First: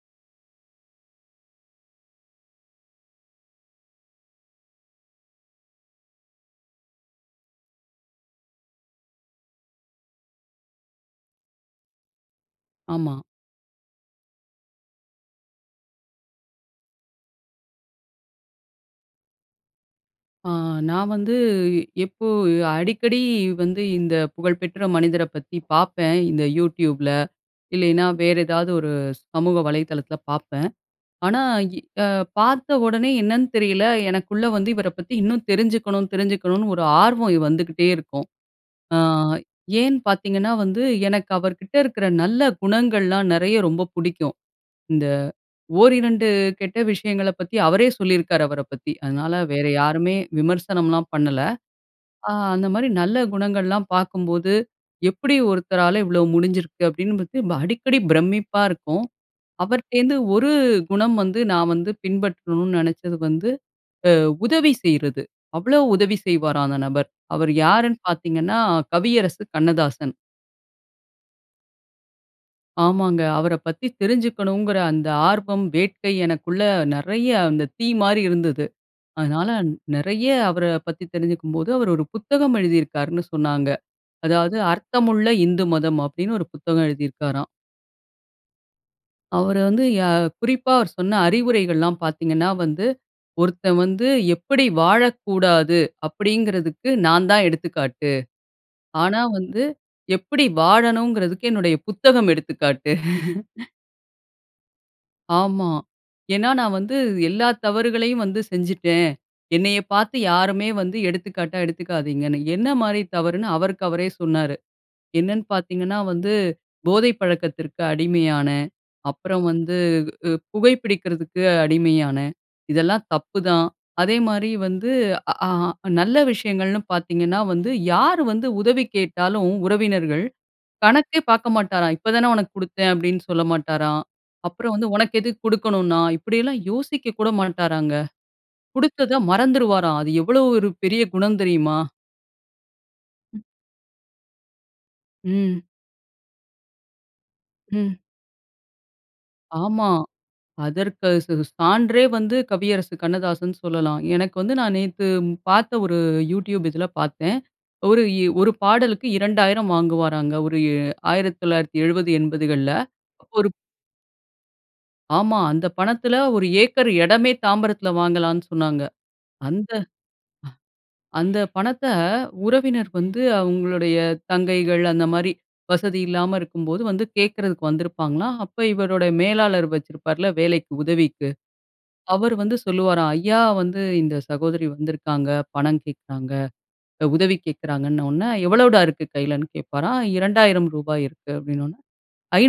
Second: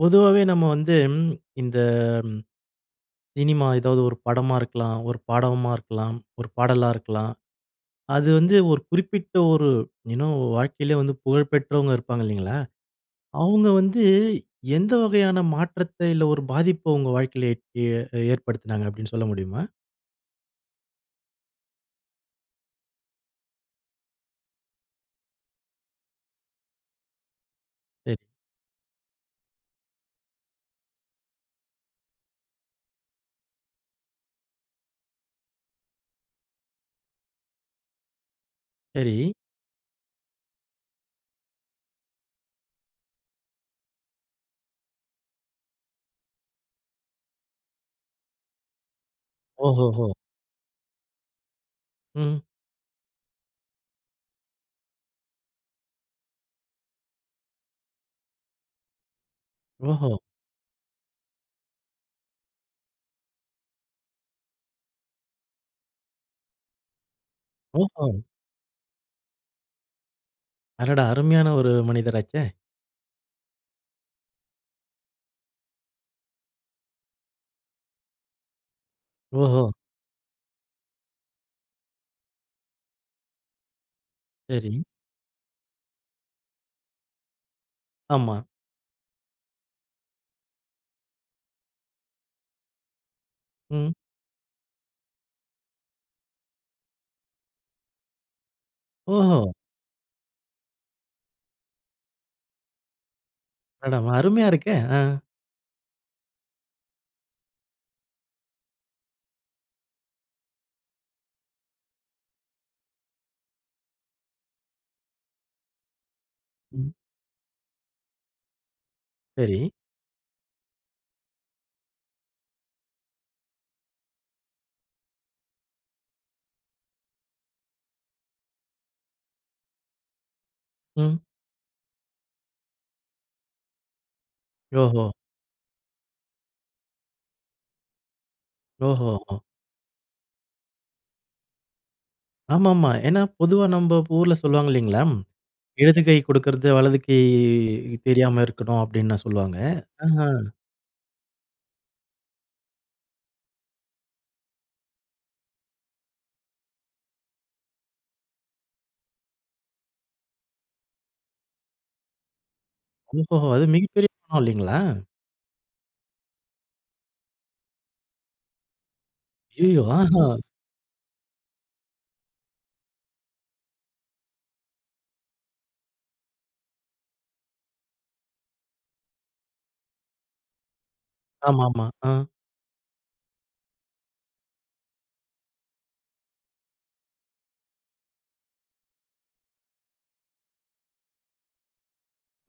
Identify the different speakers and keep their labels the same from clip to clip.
Speaker 1: பொதுவாவே நாம்ம வந்து இந்த ம் சினிமா ஏதாவது ஒரு படமா இருக்கலாம், ஒரு பாடவுமா இருக்கலாம், ஒரு பாடலா இருக்கலாம் அது வந்து ஒரு குறிப்பிட்ட ஒரு யு நோ வாழ்க்கையில வந்து புகழ் பெற்றவங்க இருப்பாங்க இல்லேங்களா!
Speaker 2: ஆமா.
Speaker 1: அவுங்க வந்து எந்த வகையான மாற்றத்த, இல்ல ஒரு பாதிப்ப உங்க வாழ்க்கையில எட் ஏ ஏற்படுத்தினாங்க அப்பிடீன்னு சொல்ல முடியுமா?
Speaker 2: ஆ. நான் வந்து எப்போ அடிக்கடி வந்து இந்த புகழ்பெற்ற மனிதர பத்தி பாப்பேன். இந்த YouTubeல இல்லயின்னா
Speaker 1: சரி.
Speaker 2: வேறு ஏதாவது ஒரு சமூக வலைதளத்தில பாப்பேன். ஆனா இ அ பார்த்த உடனே என்னன்னு தெரியல, எனக்குள்ள வந்து இவர பத்தி இன்னும் தெரிஞ்சிக்கணும், தெரிஞ்சிக்கணுனு ஒரு ஆர்வம் இ வந்துக்கிட்டே இருக்கும். அ
Speaker 1: சரி.
Speaker 2: ஏன்னு பாத்தீங்கன்னா வந்து எனக்கு அவர்கிட்ட இருக்கற நல்ல குணங்கள்லாம் நிறையா ரொம்ப பிடிக்கும். இந்த 1, 2 கெட்ட விஷயங்கள பத்தி அவரே சொல்லியிருக்கிறாரு அவர பத்தி. அதனால வேற
Speaker 1: ஓஹோ! ஹோ!
Speaker 2: யாருமே விமர்சனம்ல பண்ணல. அ
Speaker 1: ம்.
Speaker 2: அந்த மாதிரி நல்ல குணங்கள்லாம் பார்க்கும்போது, எப்படி ஒருத்தரால இவ்வளவு முடிஞ்சிருக்கு அப்பிடீன்னு பத்தி ரொம்ப அடிக்கடி பிரமிப்பா இருக்கும். அவர்ட்ட
Speaker 1: ஓஹோ!
Speaker 2: இருந்து ஒரு குணம் வந்து நான் வந்து பின்பற்றணும்னு நினைச்சது வந்து அ உதவி செய்யிறது அவ்வளவு உதவி செய்வாராம் அந்த நபர். அவரு யாருன்னு
Speaker 1: ஓஹோ!
Speaker 2: பார்த்தீங்கன்னா கவியரசு கண்ணதாசன்.
Speaker 1: அடடா! அருமையான ஒரு, மனிதராச்சே!
Speaker 2: ஆமாங்க. அவர பத்தி தெரிஞ்சுக்கனுங்கற அந்த ஆர்வம், வேட்கை எனக்குள்ள நெறைய அந்த தீ மாரி இருந்தது. அதனால,
Speaker 1: ஓஹோ!
Speaker 2: நெறைய அவர பத்தி தெரிஞ்சுக்கும்போது, அவர் ஒரு புத்தகம் எழுதியிருக்காருன்னு சொன்னாங்க. அதாவது
Speaker 1: சரி.
Speaker 2: "அர்த்தமுள்ள இந்து மதம்" அப்டின்னு ஒரு புத்தகம் எழுதியிருக்காறாம்.
Speaker 1: ஆமா.
Speaker 2: அவர வந்து யா குறிப்பா அவரு சொன்ன அறிவுரைகள்லாம் பாத்தீங்கன்னா வந்து, "ஒருத்தன்
Speaker 1: ம்.
Speaker 2: வந்து எப்படி வாழக்கூடாது? அப்படின்கிறதுக்கு, நான் தான் எடுத்துக்காட்டு ஆனா
Speaker 1: ஓஹோ!
Speaker 2: வந்து, எப்படி வாழணுங்றதுக்கு, என்னுடைய புத்தகம் எடுத்துக்காட்டு"
Speaker 1: [unintelligible] அருமையா இருக்கே! அ.
Speaker 2: ஆமா! ஏன்னா நான் வந்து, எல்லா தவறுகளையும் வந்து செஞ்சுட்டேன். என்னைய பாத்து யாருமே வந்து எடுத்துக்காட்டா எடுத்துக்காதீங்கன்னு என்ன மாரி தவறுன்னு, அவருக்கு அவரே சொன்னாரு. என்னென்னு பாத்தீங்கன்னா வந்து,
Speaker 1: ம்.
Speaker 2: "போதை பழக்கத்திற்கு அடிமையானேன், அப்புறம்
Speaker 1: சரி.
Speaker 2: வந்து, உ உ புகை பிடிக்கிறதுக்கு அடிமையானேன் இதெல்லாம் தப்புதான்."அதேமாரி வந்து அ, ஆ, நல்ல விஷயங்கள்னு பாத்தீங்கன்னா வந்து, யாரு வந்து உதவி கேட்டாலும் உறவினர்கள், கணக்கே
Speaker 1: ம்.
Speaker 2: பாக்க மாட்டாராம். "இப்ப தானே உனக்கு குடுத்தேன்" அப்படின்னு சொல்ல மாட்டாராம். அப்புறம் வந்து,
Speaker 1: ஓஹோ!
Speaker 2: "உனக்கு எதுக்கு குடுக்கணும் நான்?" இப்படியெல்லாம் யோசிக்க கூட மாட்டாராங்க.
Speaker 1: ஓஹோ!
Speaker 2: குடுத்தத
Speaker 1: ஒ.
Speaker 2: மறந்துறுவாராம், அது எவ்வளவு ஒரு பெரிய குணம் தெரியுமா?
Speaker 1: ஆமாமா. ஏன்னா,
Speaker 2: ம்.
Speaker 1: பொதுவா நம்ப ஊர்ல சொல்லுவாங்க இல்லைங்களா?
Speaker 2: ம்.
Speaker 1: "இடது கை குடுக்குறது, வலது கை
Speaker 2: ம்.
Speaker 1: தெரியாம இருக்கணும்," அப்படின்னு சொல்லுவாங்க.
Speaker 2: ஆமா.
Speaker 1: ஆஹ்ம்.
Speaker 2: அதற்கு ஸ் ஸ் சான்றே வந்து கவியரசு கண்ணதாசன்னு சொல்லலாம். எனக்கு வந்து, நான் நேத்து பார்த்த ஒரு YouTube இதுல பார்த்தேன். ஒரு இ 1 பாடலுக்கு 2,000 வாங்குவாராங்க. ஒரு இ 1970, 80கள்ல.
Speaker 1: ஓஹோஹோ!
Speaker 2: 1
Speaker 1: அது மிகப்பெரிய பணம் இல்லைங்களா?
Speaker 2: ஆமா, அந்தப் பணத்துல 1 ஏக்கர் இடமே தாம்பரத்துல வாங்கலான்னு சொன்னாங்க. அந்த
Speaker 1: ஐயயோ! ஆஹா.
Speaker 2: அ அந்த பணத்த, உறவினர் வந்து அவங்களுடைய தங்கைகள் அந்த மாரி, வசதி இல்லாம இருக்கும்போது வந்து கேட்கறதுக்கு வந்திருப்பாங்களாம். அப்ப இவருடைய மேலாளர் வச்சிருப்பார்ல, வேலைக்கு, உதவிக்கு.
Speaker 1: ஆமாமா. ஆ.
Speaker 2: அவரு வந்து சொல்லுவாராம், ஐயா! வந்து இந்த சகோதரி வந்திருக்காங்க, பணம் கேட்குறாங்க. இந்த உதவி கேட்கறாங்கன்ன ஒன்ன, எவ்வளோடா இருக்கு கையிலன்னு கேட்பாராம். "ரூ.2,000 இருக்கு" அப்படினோனே,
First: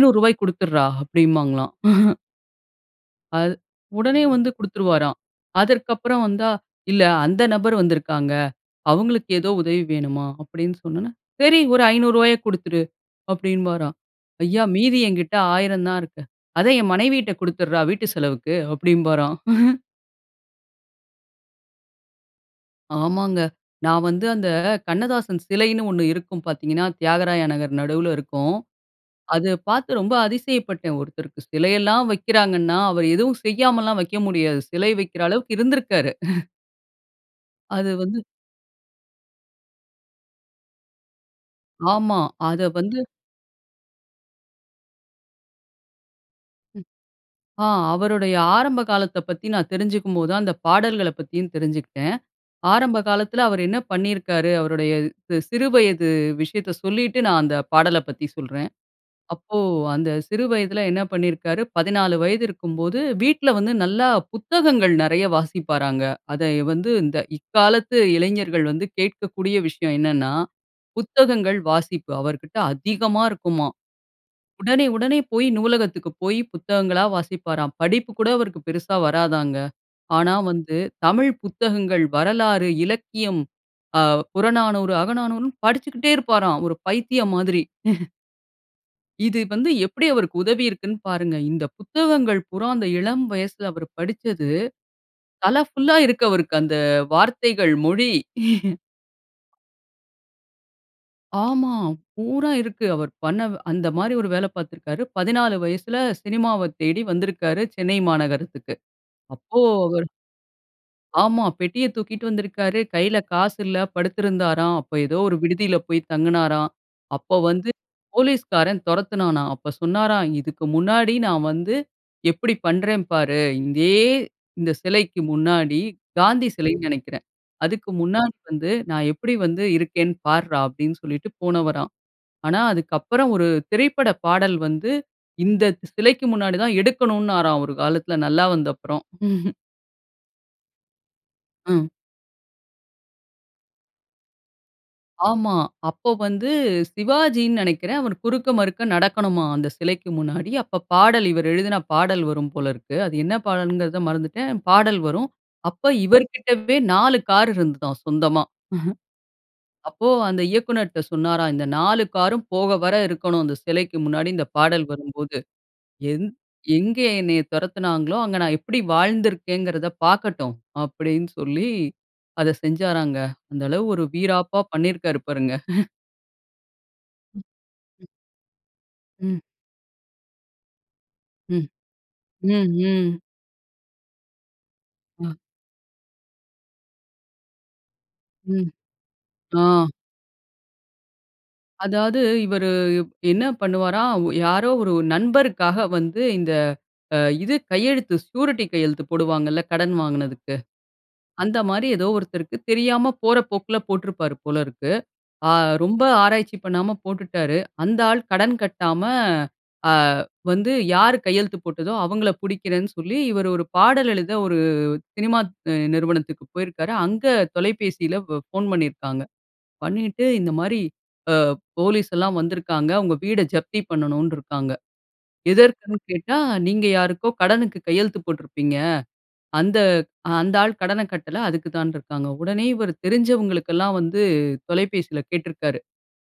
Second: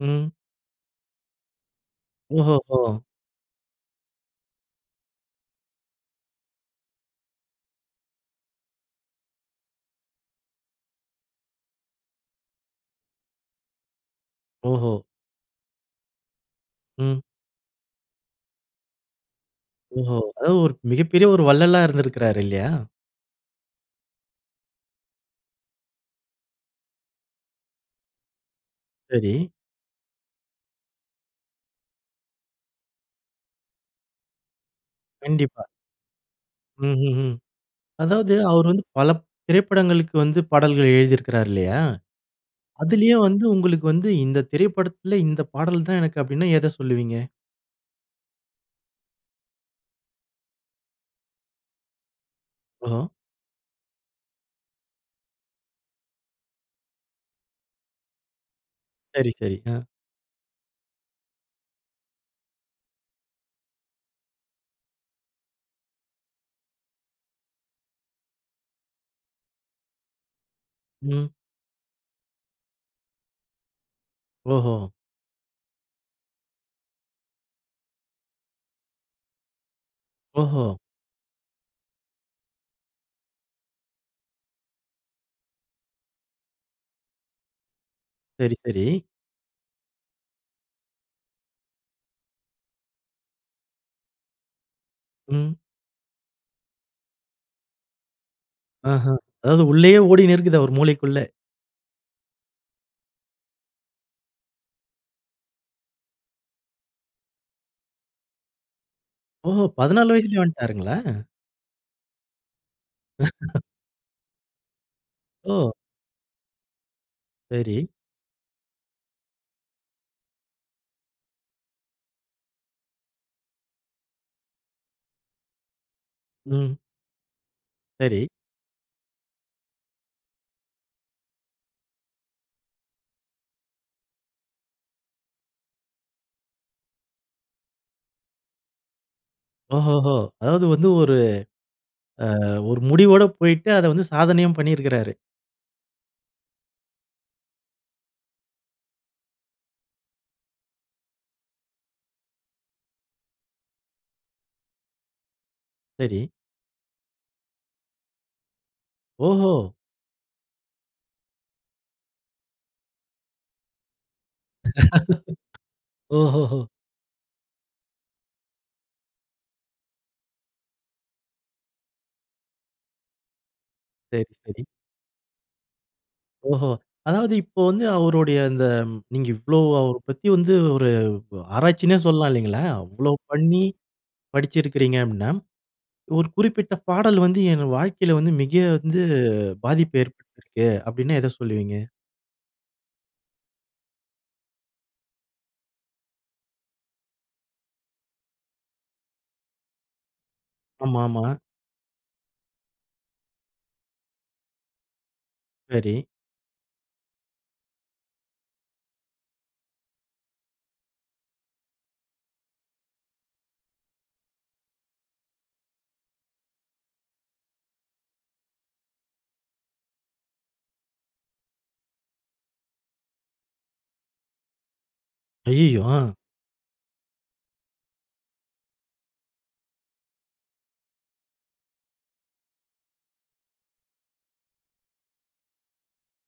Speaker 1: ம்.
Speaker 2: குடுத்துடுறா" அப்படிம்பாங்களாம்.
Speaker 1: ஓஹோஹோ!
Speaker 2: அது, உடனே வந்து குடுத்துருவாராம். அதற்கப்புறம் வந்தா, "இல்ல அந்த நபர் வந்துருக்காங்க. அவங்களுக்கு ஏதோ உதவி வேணுமாம்" அப்படின்னு சொன்னோன, "சரி ஒரு ரூ.500 குடுத்துடு" அப்படின்பாராம். "ஐயா
Speaker 1: ஓஹோ!
Speaker 2: மீதி என்கிட்ட 1,000 தான் இருக்கு". "அதை என்
Speaker 1: ம்.
Speaker 2: மனைவிட்ட குடுத்துடுறா வீட்டு செலவுக்கு," அப்படின்பாராம்.
Speaker 1: ஓஹோ! அதாவது ஒரு மிகப்பெரிய ஒரு வள்ளலா இருந்திருக்கிறாரு, இல்லையா?
Speaker 2: ஆமாங்க. நான் வந்து அந்த, கண்ணதாசன் சிலைன்னு 1 இருக்கும் பார்த்தீங்கன்னா, தியாகராய நகர் நடுவுல இருக்கும்.
Speaker 1: சரி.
Speaker 2: அத பார்த்து ரொம்ப அதிசயப்பட்டேன். ஒருத்தருக்கு சிலையெல்லாம் வைக்கிறாங்கன்னா, அவரு எதுவும் செய்யாமல்லாம் வைக்க முடியாது. சிலை வைக்கிற அளவுக்கு
Speaker 1: கண்டிப்பா.
Speaker 2: இருந்திருக்காரு.
Speaker 1: ம், ம், ம்.
Speaker 2: அது வந்து
Speaker 1: அதாவது, அவர் வந்து, பல திரைப்படங்களுக்கு வந்து பாடல்கள் எழுதியிருக்கிறாரு இல்லயா!
Speaker 2: ஆமா. அத வந்து
Speaker 1: அதிலயே வந்து உங்களுக்கு வந்து இந்த திரைப்படத்தில இந்த பாடல் தான் எனக்கு, அப்டீன்னா எத
Speaker 2: ம்.
Speaker 1: சொல்லுவீங்க?
Speaker 2: ஆ அவருடைய ஆரம்ப காலத்த பத்தி நான் தெரிஞ்சுக்கும் போது அந்த பாடல்களைப் பத்தியும் தெரிஞ்சுக்கிட்டேன். ஆரம்ப
Speaker 1: ஓஹோ!
Speaker 2: காலத்துல, அவரு என்ன பண்ணியிருக்காரு, அவருடைய சி சிறு வயது விஷயத்த சொல்லிட்டு, நான் அந்த பாடல பத்தி சொல்றேன்.
Speaker 1: சரி, சரி.
Speaker 2: அப்போ,
Speaker 1: அ.
Speaker 2: அந்த சிறு வயதுல என்ன பண்ணியிருக்காரு, 14 வயதிருக்கும்போது வீட்ல வந்து, நல்லா புத்தகங்கள் நெறைய வாசிப்பாராங்க. அத வந்து இந்த, இக்காலத்து இளைஞர்கள் வந்து கேக்கக்கூடிய விஷயம் என்னன்னா,
Speaker 1: ம்.
Speaker 2: புத்தகங்கள் வாசிப்பு அவர்கிட்ட அதிகமா இருக்குமாம்.
Speaker 1: ஓஹோ!
Speaker 2: உடனே, உடனே போயி நூலகத்திற்கு போயி புத்தகங்களா வாசிப்பாராம். படிப்பு கூட அவருக்கு பெருசா வராதாங்க. ஆனா
Speaker 1: ஓஹோ!
Speaker 2: வந்து, தமிழ் புத்தகங்கள், வரலாறு, இலக்கியம், அ புறநானூறு, அகநானூறுன்னு படிச்சுக்கிட்டே இருப்பாராம். ஒரு பைத்தியம் மாதிரி
Speaker 1: சரி, சரி.
Speaker 2: இது வந்து, எப்பிடி அவருக்கு உதவியிருக்குன்னு பாருங்க. இந்த புத்தகங்கள் பூரா, அந்த இளம் வயசுல அவர் படிச்சது
Speaker 1: ம்.
Speaker 2: தல ஃபுல்‌லா இருக்கு அவருக்கு அந்த, வார்த்தைகள். மொழி
Speaker 1: ஆஹா! அதாவது உள்ளயே ஓடினு இருக்குது. அவரு மூளைக்குள்ள.
Speaker 2: ஆமா. பூரா இருக்கு. அவர் பண்ண, அந்தமாரி 1 வேல பாத்திருக்காரு. 14 வயசுல சினிமாவத் தேடி வந்திருக்காரு சென்னை மாநகரத்துக்கு அப்போ
Speaker 1: ஓஹோ!
Speaker 2: அவரு.
Speaker 1: 14 வயசுலயே வந்ட்டாருங்களா?
Speaker 2: ஆமா, பெட்டிய தூக்கிட்டு வந்திருக்காரு. கையில காசு இல்ல. படுத்திருந்தாராம். அப்போ ஏதோ 1
Speaker 1: ஓ!
Speaker 2: விடுதியில போயி தங்குனாராம். அப்போ வந்து
Speaker 1: செரி.
Speaker 2: போலீஸ்காரன் தொரத்துனானாம். அப்போ சொன்னாராம், "இதுக்கு முன்னாடி நான் வந்து எப்பிடி பண்றேன் பாரு." இதே, இந்த சிலைக்கு முன்னாடி காந்தி
Speaker 1: ம்.
Speaker 2: சிலைன்னு நெனைக்கிறேன். அதுக்கு
Speaker 1: சரி.
Speaker 2: முன்னாடி வந்து "நான் எப்பிடி வந்து இருக்கேன் பார்றா!" அப்பிடின்னு சொல்லிட்டு போனவராம்! ஆனா அதுக்கப்பறம் 1 திரைப்பட பாடல் வந்து, இந்த சிலைக்கு முன்னாடிதான் எடுக்கணுனாராம் 1 காலத்துல, நல்லா வந்தப்பறம்.
Speaker 1: ஓஹோஹோ! அதாவது வந்து ஒரு
Speaker 2: ம்.
Speaker 1: ஆ 1 முடிவோடு போயிட்டு அத வந்து சாதனையும் பண்ணியிருக்கிறாரு.
Speaker 2: ஆமா. அப்போ வந்து, சிவாஜின்னு நெனைக்கிறேன். அவர் குறுக்க, மறுக்க நடக்கணுமாம் அந்த சிலைக்கு முன்னாடி. அப்ப பாடல் இவரு எழுதின பாடல் வரும் போல இருக்கு. அது என்ன பாடல்ங்கிறத மறந்துட்டேன். பாடல் வரும். அப்ப
Speaker 1: சரி.
Speaker 2: இவருக்கிட்டவே 4 கார் இருந்ததாம், சொந்தமா.
Speaker 1: ஓஹோ!
Speaker 2: அப்போ, அந்த இயக்குனர்ட்ட சொன்னாராம், "இந்த 4 காரரும் போக வர இருக்கணும். அந்த சிலைக்கு முன்னாடி இந்த பாடல் வரும்போது.
Speaker 1: ஓஹோ!
Speaker 2: எந்
Speaker 1: ஹோ! ஹோ!
Speaker 2: எங்க என்னைய தொரத்துனாங்களோ! அங்க நான் எப்பிடி வாழ்ந்திருக்கேங்கிறத பாக்கட்டும்." அப்பிடீன்னு சொல்லி அத செஞ்சாராங்க. அந்தளவு 1
Speaker 1: சரி,
Speaker 2: வீராப்பா
Speaker 1: சரி.
Speaker 2: பண்ணியிருக்காரு பாருங்க
Speaker 1: ஓஹோ! அதாவது
Speaker 2: ம்,
Speaker 1: இப்போ வந்து
Speaker 2: ம்.
Speaker 1: அவருடைய, அந்த நீங்க
Speaker 2: ம்.
Speaker 1: இவ்வளோ அவரைப் பத்தி வந்து, ஒரு ஒ
Speaker 2: ம்,
Speaker 1: ஆராய்ச்சின்னே சொல்லலாம், இல்லைங்களா?
Speaker 2: ம்,
Speaker 1: அவ்ளோ
Speaker 2: ம்.
Speaker 1: பண்ணி படிச்சிருக்கிறீங்க அப்டீன்னா,
Speaker 2: அ.
Speaker 1: ஒரு குறிப்பிட்ட பாடல் வந்து, என் வாழ்க்கைல வந்து, மிக
Speaker 2: ம்.
Speaker 1: வந்து
Speaker 2: ஆ.
Speaker 1: பாதிப்பு ஏற்படுத்திருக்கு அப்பிடீன்னா, எத சொல்வீங்க?
Speaker 2: அதாவது, இவரு வ் என்ன பண்ணுவாராம், ஒ யாரோ ஒரு நண்பருக்காக வந்து, இந்த அ இது கையெழுத்து ஸ்யூரிட்டி கையெழுத்து போடுவாங்கள்ல, கடன் வாங்குனதுக்கு.
Speaker 1: ஆமா, ஆமா.
Speaker 2: அந்த மாரி ஏதோ ஒருத்தருக்கு தெரியாம போற போக்குல போட்ருப்பாரு, போலருக்கு. அ
Speaker 1: சரி.
Speaker 2: ரொம்ப ஆராய்ச்சி பண்ணாம போட்டுட்டாரு. அந்த ஆள் கடன் கட்டாம, அ வந்து யாரு கையெழுத்து போட்டதோ, அவங்கள புடிக்கிறேன்னு சொல்லி இவரு ஒரு பாடல் எழுத, ஒரு சினிமா நிறுவனத்துக்கு போயிருக்காரு. அங்க தொலைபேசில ப ஃபோன் பண்ணிருக்காங்க. பண்ணிட்டு, இந்த மாரி அ போலீஸ் எல்லாம் வந்திருக்காங்க. உங்க வீட ஜப்தி பண்ணணுன்ருக்காங்க.
Speaker 1: ஐய்யய்யோ!
Speaker 2: எதற்குன்னு
Speaker 1: ஆ.
Speaker 2: கேட்டா, நீங்க யாருக்கோ கடனுக்கு கையெழுத்து போட்ருப்பீங்க. அந்த அந்த ஆள் கடன கட்டல, அதுக்கு தான்ருக்காங்க. உடனே இவரு தெரிஞ்சவங்களுக்கெல்லாம் வந்து, தொலைபேசில கேட்ருக்கிறாரு.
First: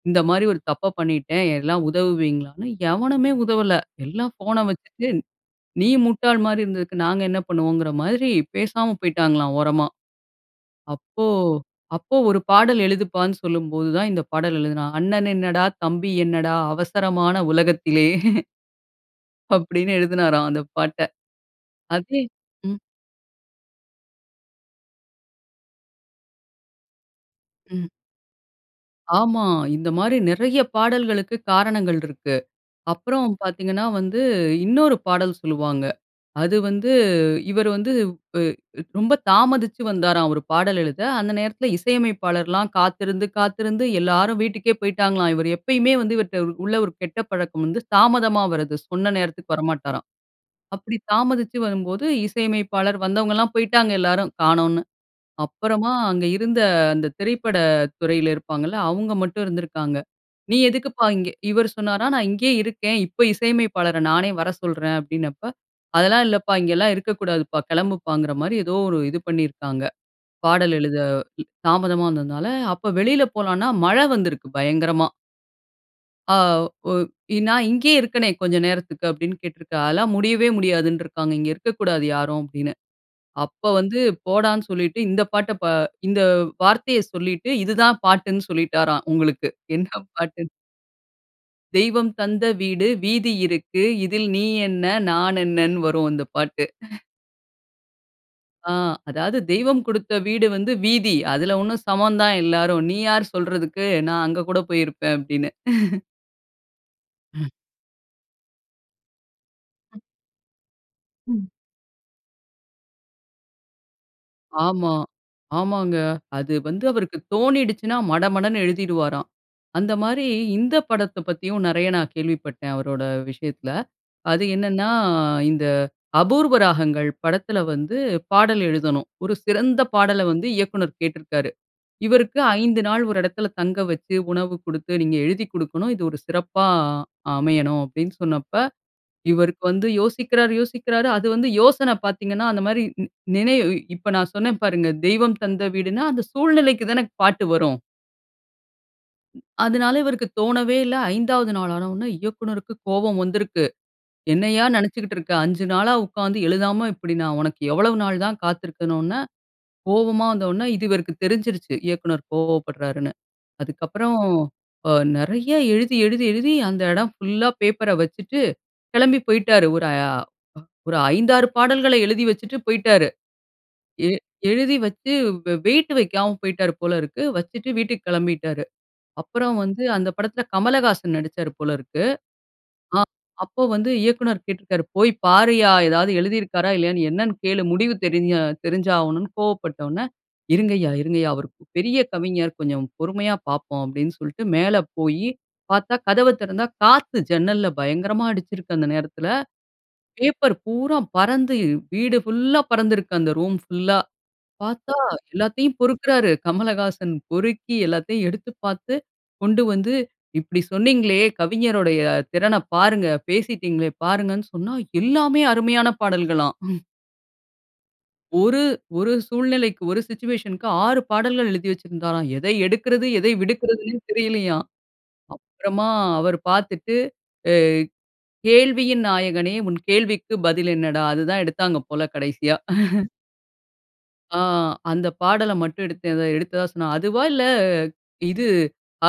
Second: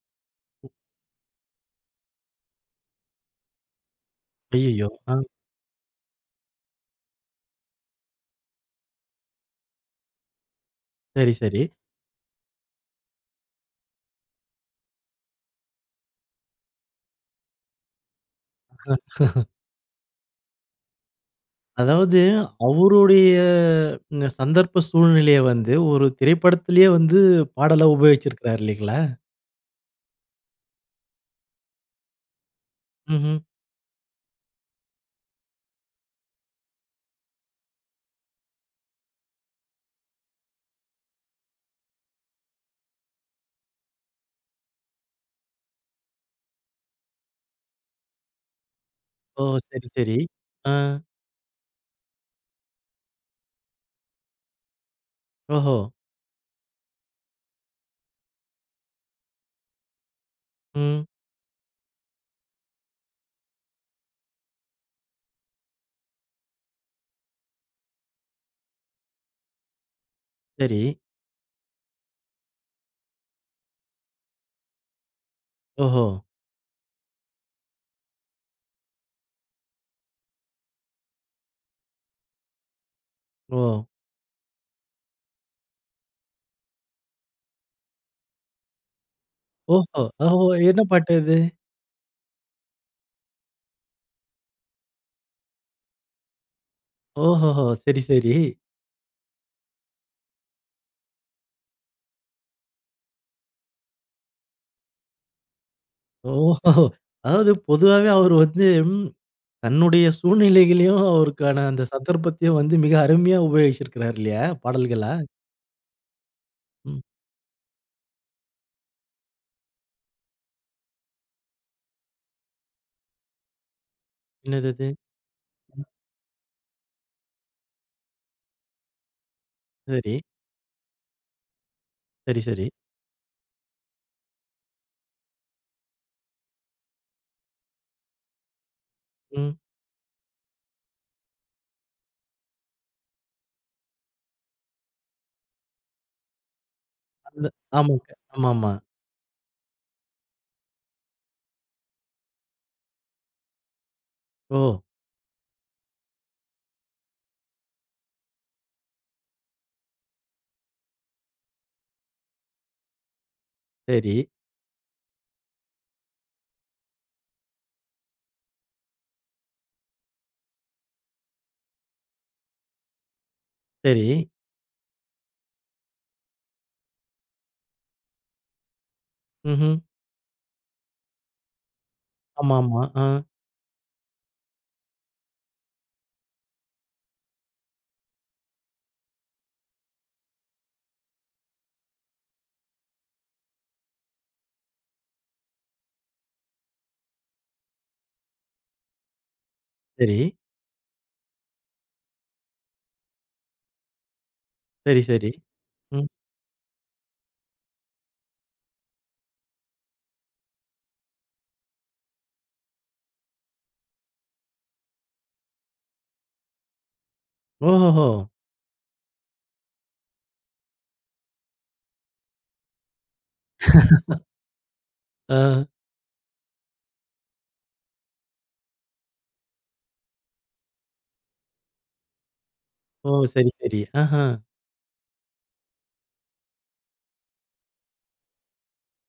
Speaker 2: இந்த மாரி ஒரு
Speaker 1: ம்.
Speaker 2: தப்ப பண்ணிட்டேன், எல்லாம் உதவுவீங்களான்னு. எவனுமே உதவல. எல்லாம் ஃபோனை
Speaker 1: ஐய்யயோ!
Speaker 2: வச்சுட்டு,
Speaker 1: ஆ.
Speaker 2: நீ முட்டாள் மாரி இருந்ததுக்கு, நாங்க என்ன பண்ணுவோங்கிற மாரி, பேசாம போய்ட்டாங்களாம், ஓரமா. அப்போ
Speaker 1: சரி, சரி.
Speaker 2: அப்போ ஒரு பாடல் எழுதுப்பான்னு சொல்லும்போது தான், இந்த பாடல் எழுதினா "அண்ணன் என்னடா? தம்பி என்னடா? அவசரமான உலகத்திலே" அப்டீன்னு எழுதுனாராம், அந்த பாட்ட.
Speaker 1: அதாவது,
Speaker 2: அதே ம்.
Speaker 1: அவரோடைய இந்த சந்தர்ப்ப சூழ்நிலைய வந்து, ஒரு திரைப்படத்திலயே வந்து, பாடலா
Speaker 2: ம்.
Speaker 1: உபயோகிச்சிருக்குறாரு, இல்லங்களா?
Speaker 2: ஆமா. இந்த மாரி நெறைய பாடல்களுக்கு காரணங்கள் இருக்கு. அப்புறம்
Speaker 1: ம்ஹ்ம்.
Speaker 2: பாத்தீங்கன்னா வந்து, இன்னொரு பாடல் சொல்லுவாங்க. அது வந்து இவர் வந்து வு அ ரொம்ப தாமதிச்சு வந்தாராம், ஒரு பாடல் எழுத. அந்த நேரத்துல இசையமைப்பாளர்லாம் காத்திருந்து காத்திருந்து எல்லாரும் வீட்டுக்கே போய்ட்டாங்களாம். இவரு எப்பயுமே வந்து, இவர்ட்ட உள்ள ஒரு கெட்ட பழக்கம் வந்து, தாமதமா வரது. சொன்ன
Speaker 1: ஓ!
Speaker 2: நேரத்துக்கு
Speaker 1: சரி,
Speaker 2: வரமாட்டாராம்.
Speaker 1: சரி. ஆ.
Speaker 2: அப்பிடி தாமதிச்சு வரும்போது, இசையமைப்பாளர் வந்தவங்கலாம் போய்ட்டாங்க எல்லாரும் காணோன்னு!
Speaker 1: ஓஹோ!
Speaker 2: அப்புறமா, அங்க இருந்த அந்த திரைப்பட துறைல இருப்பாங்கல்ல, அவுங்க மட்டும் இருந்திருக்காங்க. "நீ எதுக்குப்பா
Speaker 1: ம்.
Speaker 2: இங்க" இவரு சொன்னாராம். "நான் இங்கயே இருக்கேன். இப்ப இசையமைப்பாளர நானே வர சொல்றேன்" அப்படீன்னப்ப, "அதெல்லாம் இல்லப்பா. இங்கலாம் இருக்கக்கூடாதுப்பா" கெளம்புப்பாங்கிற மாரி ஏதோ ஒரு இது பண்ணிருக்காங்க, பாடல்
Speaker 1: சரி.
Speaker 2: எழுத ம். தாமதமா வந்ததுனால, அப்போ வெளில போலான்னா, மழை வந்திருக்கு, பயங்கரமா.
Speaker 1: ஓஹோ!
Speaker 2: ஆ ஒ இ "நான் இங்கேயே இருக்கனே கொஞ்சம் நேரத்துக்கு." அப்படீன்னு கேட்ருக்கார். அதெல்லாம் முடியவே முடியாதுன்ருக்காங்க. "இங்க இருக்கக்கூடாது யாரும்." அப்படீன்னு. அப்ப
Speaker 1: ஓ!
Speaker 2: வந்து போடான்னு சொல்லிட்டு, இந்த பாட்ட பா இந்த வார்த்தைய சொல்லிட்டு, இது தான் பாட்டுன்னு சொல்லிட்டாராம் உங்களுக்கு, என்ன
Speaker 1: ஓஹோ! ஒஹொஹோ!
Speaker 2: பாட்டுன்னு.
Speaker 1: என்ன பாட்டு அது?
Speaker 2: தெய்வம் தந்த வீடு, வீதி இருக்கு. இதில் நீ என்ன? நான் என்னன்னு வரும் அந்தப் பாட்டு.
Speaker 1: ஓஹோஹோ! சரி, சரி.
Speaker 2: ஆ. அதாவது, "தெய்வம் கொடுத்த வீடு வந்து வீதி. அதுல ஒண்ணும் சமம் தான் எல்லாரும். நீ யாரு சொல்றதுக்கு? நான் அங்க கூட போய் இருப்பேன்." அப்படீன்னு.
Speaker 1: ஓஹொஹோ!
Speaker 2: அ.
Speaker 1: அதாவது பொதுவாவே அவர் வந்து, ம்
Speaker 2: அ.
Speaker 1: தன்னுடைய சூழ்நிலைகளையும்
Speaker 2: ம்.
Speaker 1: அவருக்கான அந்த சந்தர்ப்பத்தையும் வந்து மிக அருமையா உபயோகிச்சிருக்காரு இல்லையா?
Speaker 2: ஆமா.
Speaker 1: பாடல்களா.
Speaker 2: ஆமாங்க. அது வந்து
Speaker 1: ம்.
Speaker 2: அவருக்கு தோனிடுச்சுன்னா மடமடன்னு எழுதிடுவாராம். அந்த மாரி இந்த படத்தப் பத்தியும் நெறைய நான் கேள்விப்பட்டேன் அவரோட விஷயத்துல. அது
Speaker 1: என்னது அது?
Speaker 2: என்னன்னா, இந்த
Speaker 1: ம்.
Speaker 2: அபூர்வ ராகங்கள் படத்துல வந்து, பாடல் எழுதணும். ஒரு சிறந்த
Speaker 1: சரி.
Speaker 2: பாடல வந்து இயக்குனர் கேட்ருக்காரு. இவருக்கு
Speaker 1: சரி, சரி.
Speaker 2: 5 நாள் 1 எடத்துல தங்க வச்சு, உணவு குடுத்து, "நீங்க எழுதிக் குடுக்கணும், இது ஒரு சிறப்பா அமையணும்." அப்படீன்னுசொன்னப்ப,
Speaker 1: ம்.
Speaker 2: இவருக்கு வந்து யோசிக்கிறாரு யோசிக்கிறாரு அது வந்து யோசனை பார்த்தீங்கன்னா, அந்த மாரி நி நினைவு இப்ப நான் சொன்னேன் பாருங்க, "தெய்வம் தந்த வீடுன்னா", அந்த சூழ்நிலைக்கு தானே
Speaker 1: அந்த
Speaker 2: பாட்டு வரும்.
Speaker 1: ஆமாங்க, ஆமாமா.
Speaker 2: அதனால, இவருக்கு தோணவே இல்ல. 5 வது நாளான உடனே இயக்குனருக்கு கோபம் வந்திருக்கு. என்னையா!
Speaker 1: ஓ!
Speaker 2: நினச்சுக்கிட்டு இருக்க. 5 நாளா உட்காந்து எழுதாம இப்படி நான் உனக்கு எவ்வளவு நாள் தான் காத்திருக்கணுன்னு கோவமா வந்தவுடனே, இது இவருக்கு தெரிஞ்சிருச்சு. இயக்குனர் கோவப்படுறாருன்னு.
Speaker 1: சரி.
Speaker 2: அதுக்கப்பறம் அ நெறைய எழுதி, எழுதி, எழுதி, அந்த இடம் ஃபுல்லா பேப்பர வச்சுட்டு, கிளம்பி போயிட்டாரு. ஒரு அ ஒரு 5, 6 பாடல்கள எழுதி வச்சுட்டு போயிட்டாரு. எ
Speaker 1: சரி.
Speaker 2: எழுதி வச்சு, வெ வெயிட் வைக்காம போய்ட்டாரு போலருக்கு. வச்சுட்டு வீட்டுக்கு கிளம்பிட்டாரு. அப்புறம்
Speaker 1: ம்ஹ்ம்.
Speaker 2: வந்து அந்த படத்தில கமலஹாசன் நடிச்சாரு போலருக்கு.
Speaker 1: ஆமாமா.
Speaker 2: ஆ
Speaker 1: அ.
Speaker 2: அப்போ வந்து இயக்குனர் கேட்டிருக்கிறாரு. "போய் பாருய்யா! ஏதாவது எழுதியிருக்காரா இல்லயான்னு என்னென்னு கேளு முடிவு தெரிஞ்ச தெரிஞ்சாவணுனு கோவப்பட்ட உடனே, இருங்கய்யா, இருங்க ஐயா. அவரு பெரிய கவிஞர். கொஞ்சம் பொறுமையா பார்ப்போம் அப்பிடின்னு சொல்லிட்டு மேல போயி பார்த்தா, கதவ தெறந்தா, காத்து ஜன்னல்ல பயங்கரமா அடிச்சிருக்கு, அந்த நேரத்தில.
Speaker 1: சரி.
Speaker 2: பேப்பர் பூரா பறந்து, வீடு ஃபுல்லா பறந்திருக்கு. அந்த ரூம் ஃபுல்லா. பார்த்தா,
Speaker 1: சரி, சரி.
Speaker 2: எல்லாத்தையும்
Speaker 1: ம்.
Speaker 2: பொறுக்கிறாரு, கமலஹாசன். பொறுக்கி எல்லாத்தையும் எடுத்து பார்த்து, கொண்டு வந்து, இப்பிடி சொன்னீங்களே. கவிஞருடைய திறனப் பாருங்க. பேசிட்டீங்களே! பாருங்கன்னு சொன்னா, எல்லாமே அருமையான பாடல்களாம்
Speaker 1: ஓஹோ! ஹோ!
Speaker 2: ஒரு 1 சூழ்நிலைக்கு 1 சிட்யூவேஷன்‌ க்கு 6 பாடல்கள் எழுதி வச்சிருந்தாராம். எதை எடுக்கிறது, எதை விடுக்குறதுன்னே தெரியலையாம்.
Speaker 1: ஆ.
Speaker 2: அப்புறமா அவர் பார்த்துட்டு, அ "கேள்வியின் நாயகனே, உன் கேள்விக்கு பதில் என்னடா?" அது தான் எடுத்தாங்க போல கடைசியா
Speaker 1: ஓ! சரி, சரி, ஆஹா!
Speaker 2: ஆ. அந்த பாடல மட்டும் எடுத்த எதோ எடுத்ததாக சொன்னாங்க. அதுவா இல்ல, இது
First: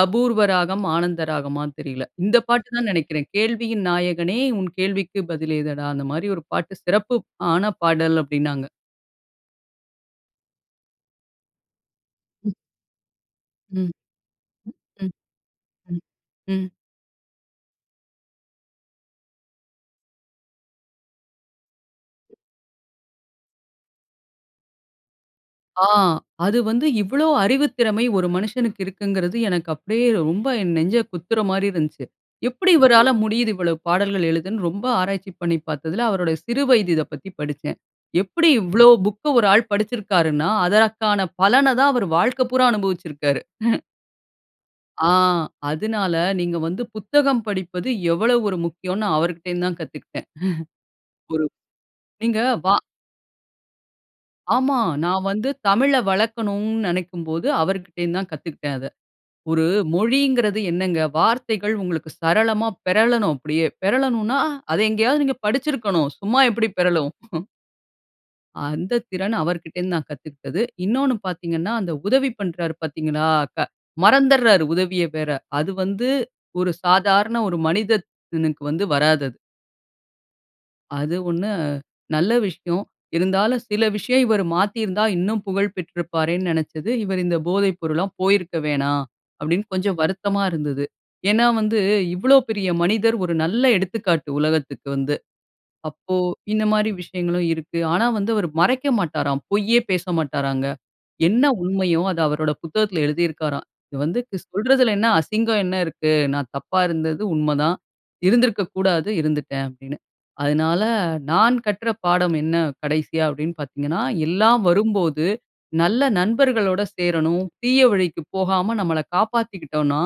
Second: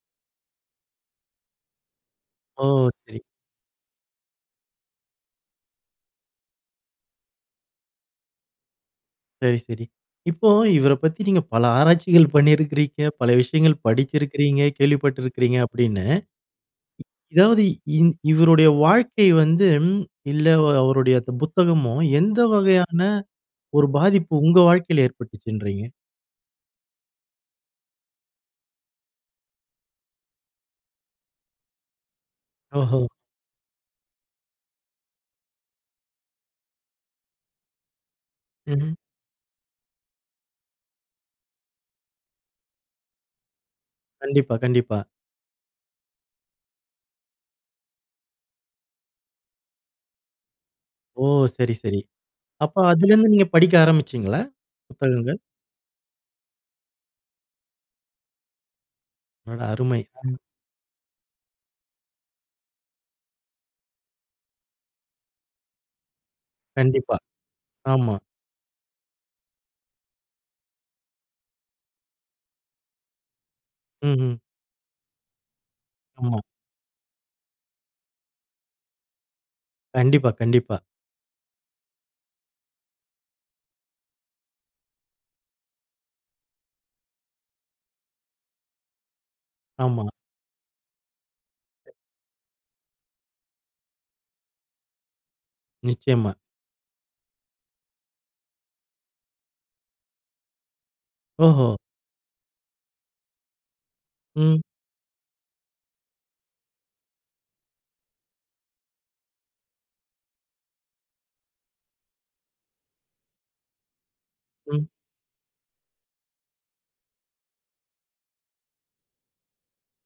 Speaker 2: அபூர்வ ராகம், ஆனந்த ராகமான்னு தெரியல. இந்த
Speaker 1: ஓ!
Speaker 2: பாட்டு தான்
Speaker 1: சரி.
Speaker 2: நெனைக்கிறேன். கேள்வியின் நாயகனே, உன் கேள்விக்கு பதில் ஏதடா? அந்த மாரி 1 பாட்டு சிறப்பு ஆன பாடல் அப்பிடின்னாங்க.
Speaker 1: சரி, சரி. இப்போ இவர பத்தி நீங்க பல ஆராய்ச்சிகள்
Speaker 2: ம்.
Speaker 1: பண்ணியிருக்கிறீங்க. பல விஷயங்கள்
Speaker 2: ம்,
Speaker 1: படிச்சிருக்றீங்க,
Speaker 2: ம்,
Speaker 1: கேள்விப்பட்டு இருக்கிறீங்க
Speaker 2: ம், ம்,
Speaker 1: அப்பிடின்னு.
Speaker 2: ம்.
Speaker 1: இ இதாவது இந் இவருடைய வாழ்க்கை வந்து, இல்ல அ அவருடைய புத்தகமோ, எந்த வகையான 1 பாதிப்பு உங்க வாழ்க்கையில
Speaker 2: ஆ.
Speaker 1: ஏற்பட்டுச்சுன்றீங்க?
Speaker 2: அது வந்து இவ்ளோ அறிவுத்திறமை 1 மனுஷனுக்கு இருக்குங்கிறது, எனக்கு அப்பிடியே ரொம்ப என் நெஞ்ச குத்துற மாரி இருந்துச்சு எப்பிடி
Speaker 1: ஓஹோ!
Speaker 2: இவரால முடியுது? இவ்ளோ பாடல்கள் எழுதன்னு, ரொம்ப ஆராய்ச்சி பண்ணி பார்த்ததுல, அவரோட சிறு வயது இத பத்தி படிச்சேன். எப்பிடி இவ்ளோ
Speaker 1: ம்ஹ்ம்.
Speaker 2: புக் 1 ஆள் படிச்சிருக்காருன்னா, அதற்கான பலன தான் அவரு வாழ்க்க பூராம் அனுபவிச்சிருக்காரு.
Speaker 1: கண்டிப்பா, கண்டிப்பா.
Speaker 2: ஆ அதுனால நீங்க வந்து புத்தகம் படிப்பது எவ்வளோ 1 முக்கியம்னு அவருகிட்டருந்து தான் கத்துக்கிட்டேன்.
Speaker 1: ஓ!
Speaker 2: 1
Speaker 1: சரி சரி.
Speaker 2: நீங்க வா.
Speaker 1: அப்ப அதிலருந்து நீங்க படிக்க ஆரம்பிச்சீங்களா?
Speaker 2: ஆமா. நான்
Speaker 1: புத்தகங்கள்?
Speaker 2: வந்து தமிழ வளர்க்கணுன்னு நினைக்கும்போது, அவருகிட்டருந்து தான் கத்துக்கிட்டேன் அத.
Speaker 1: அடடா!
Speaker 2: 1
Speaker 1: அருமை! ம்.
Speaker 2: மொழிங்கிறது என்னங்க? வார்த்தைகள் உங்களுக்கு சரளமா பெரளணும் அப்பிடியே. பெரளணுன்னா, அத எங்கேயாவது நீங்க படிச்சிருக்கணும். சும்மா எப்பிடி பெரளும்?
Speaker 1: கண்டிப்பா. ஆமா.
Speaker 2: அந்த திறன் அவருகிட்டருந்து நான் கத்துக்கிட்டது. இன்னோன்னு பார்த்தீங்கன்னா, அந்த உதவி பண்றாரு பார்த்தீர்களா! க
Speaker 1: ம்ஹ்ம்.
Speaker 2: மறந்துருறாரு உதவிய வேற. அது வந்து
Speaker 1: ஆமா.
Speaker 2: 1 சாதாரண 1 மனிதனுக்கு வந்து வராது அது.
Speaker 1: கண்டிப்பா கண்டிப்பா.
Speaker 2: அது 1 நல்ல விஷயம். இருந்தாலும், சில விஷயம் இவரு மாத்திருந்தா, இன்னும் புகழ் பெற்றிருப்பாரேன்னு நினைச்சது, இவரு இந்த போதை பொருள்லாம் போயிருக்க வேணாம், அப்பிடீன்னு கொஞ்சம்
Speaker 1: ஆமா.
Speaker 2: வருத்தமா இருந்தது. ஏன்னா, வந்து இவ்வளோ பெரிய மனிதர். 1 நல்ல எடுத்துக்காட்டு உலகத்துக்கு வந்து. அப்போ,
Speaker 1: நிச்சயமா.
Speaker 2: இந்த மாரி விஷயங்களும் இருக்கு. ஆனா வந்து க் அவரு மறைக்க மாட்டாராம். பொய்யே பேச மாட்டாராங்க. என்ன
Speaker 1: ஓஹோ!
Speaker 2: உண்மையோ! அத அவரோட புத்தகத்துல எழுதி இருக்கிறாராம். இது வந்து
Speaker 1: ம்.
Speaker 2: சொல்றதிலன்னா, அசிங்கம் என்ன இருக்கு? நான் தப்பா இருந்தது உண்ம தான். இருந்திருக்க கூடாது இருந்துட்டேன் அப்பிடின்னு. அதனால, நான் கற்ற பாடம் என்ன கடைசியா? அப்பிடீன்னு பார்த்தீங்கன்னா, எல்லாம்
Speaker 1: ம்.
Speaker 2: வரும்போது நல்ல நண்பர்களோட சேரணும். தீய வழிக்கு போகாம நம்மள காப்பாத்திக்கிட்டோன்னா,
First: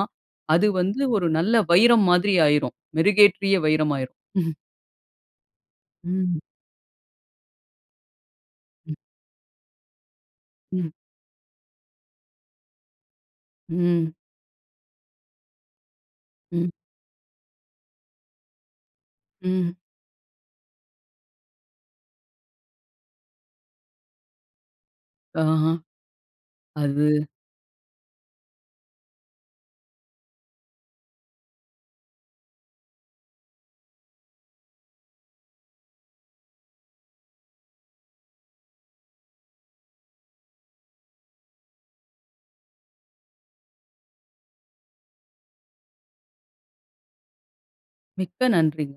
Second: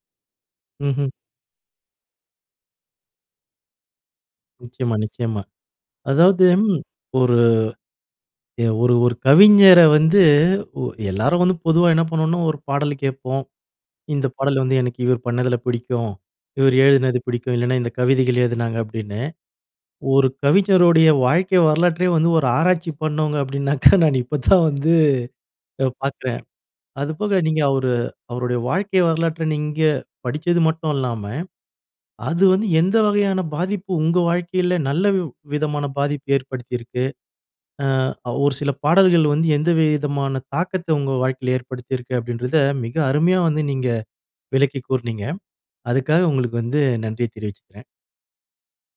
Speaker 2: அது வந்து
Speaker 1: ம்ஹ்ம்.
Speaker 2: 1 நல்ல வைரம் மாதிரி ஆயிரும். மெருகேற்றிய வைரம் ஆயிரும்.
Speaker 1: நிச்சயமா நிச்சயமா.
Speaker 2: ம்.
Speaker 1: அதாவது, ம், 1 அ, ஒரு,
Speaker 2: ம்.
Speaker 1: ஒரு கவிஞர வந்து, உ
Speaker 2: ம்.
Speaker 1: எல்லாரும் வந்து பொதுவா என்ன பண்ணுவோன்னா, 1 பாடல கேட்போம்.
Speaker 2: ம்.
Speaker 1: இந்த பாடல் வந்து எனக்கு இவரு பண்ணதுல பிடிக்கும்.
Speaker 2: ம்.
Speaker 1: இவரு எழுதினது பிடிக்கும். இல்லன்னா இந்த கவிதைகள் எழுதினாங்க அப்பிடீன்னு.
Speaker 2: ம்.
Speaker 1: 1 கவிஞருடைய வாழ்க்கை வரலாற்றே வந்து 1 ஆராய்ச்சி பண்ணவுங்க அப்பிடினாக்கா, நான் இப்ப தான் வந்து
Speaker 2: ஆஹா.
Speaker 1: நான் பார்க்குறேன்
Speaker 2: அது.
Speaker 1: அதுபோக, நீங்க அவரு அவருடைய வாழ்க்கை வரலாற்ற நீங்க படிச்சது மட்டும் இல்லாம, அது வந்து எந்த வகையான பாதிப்பு, உங்க வாழ்க்கைல? நல்ல வி விதமான பாதிப்பு ஏற்படுத்தியிருக்கு. ஆ, அவ் 1 சில பாடல்கள் வந்து எந்த வி விதமான தாக்கத்த உங்க வாழ்க்கையில ஏற்படுத்திருக்கு? அப்பிடீன்றத மிக அருமையா வந்து நீங்க விளக்கிக் கூறினீங்க. அதுக்காக உங்களுக்கு வந்து நன்றிய தெரிவிச்சுக்கிறேன்.
Speaker 2: மிக்க நன்றிங்க.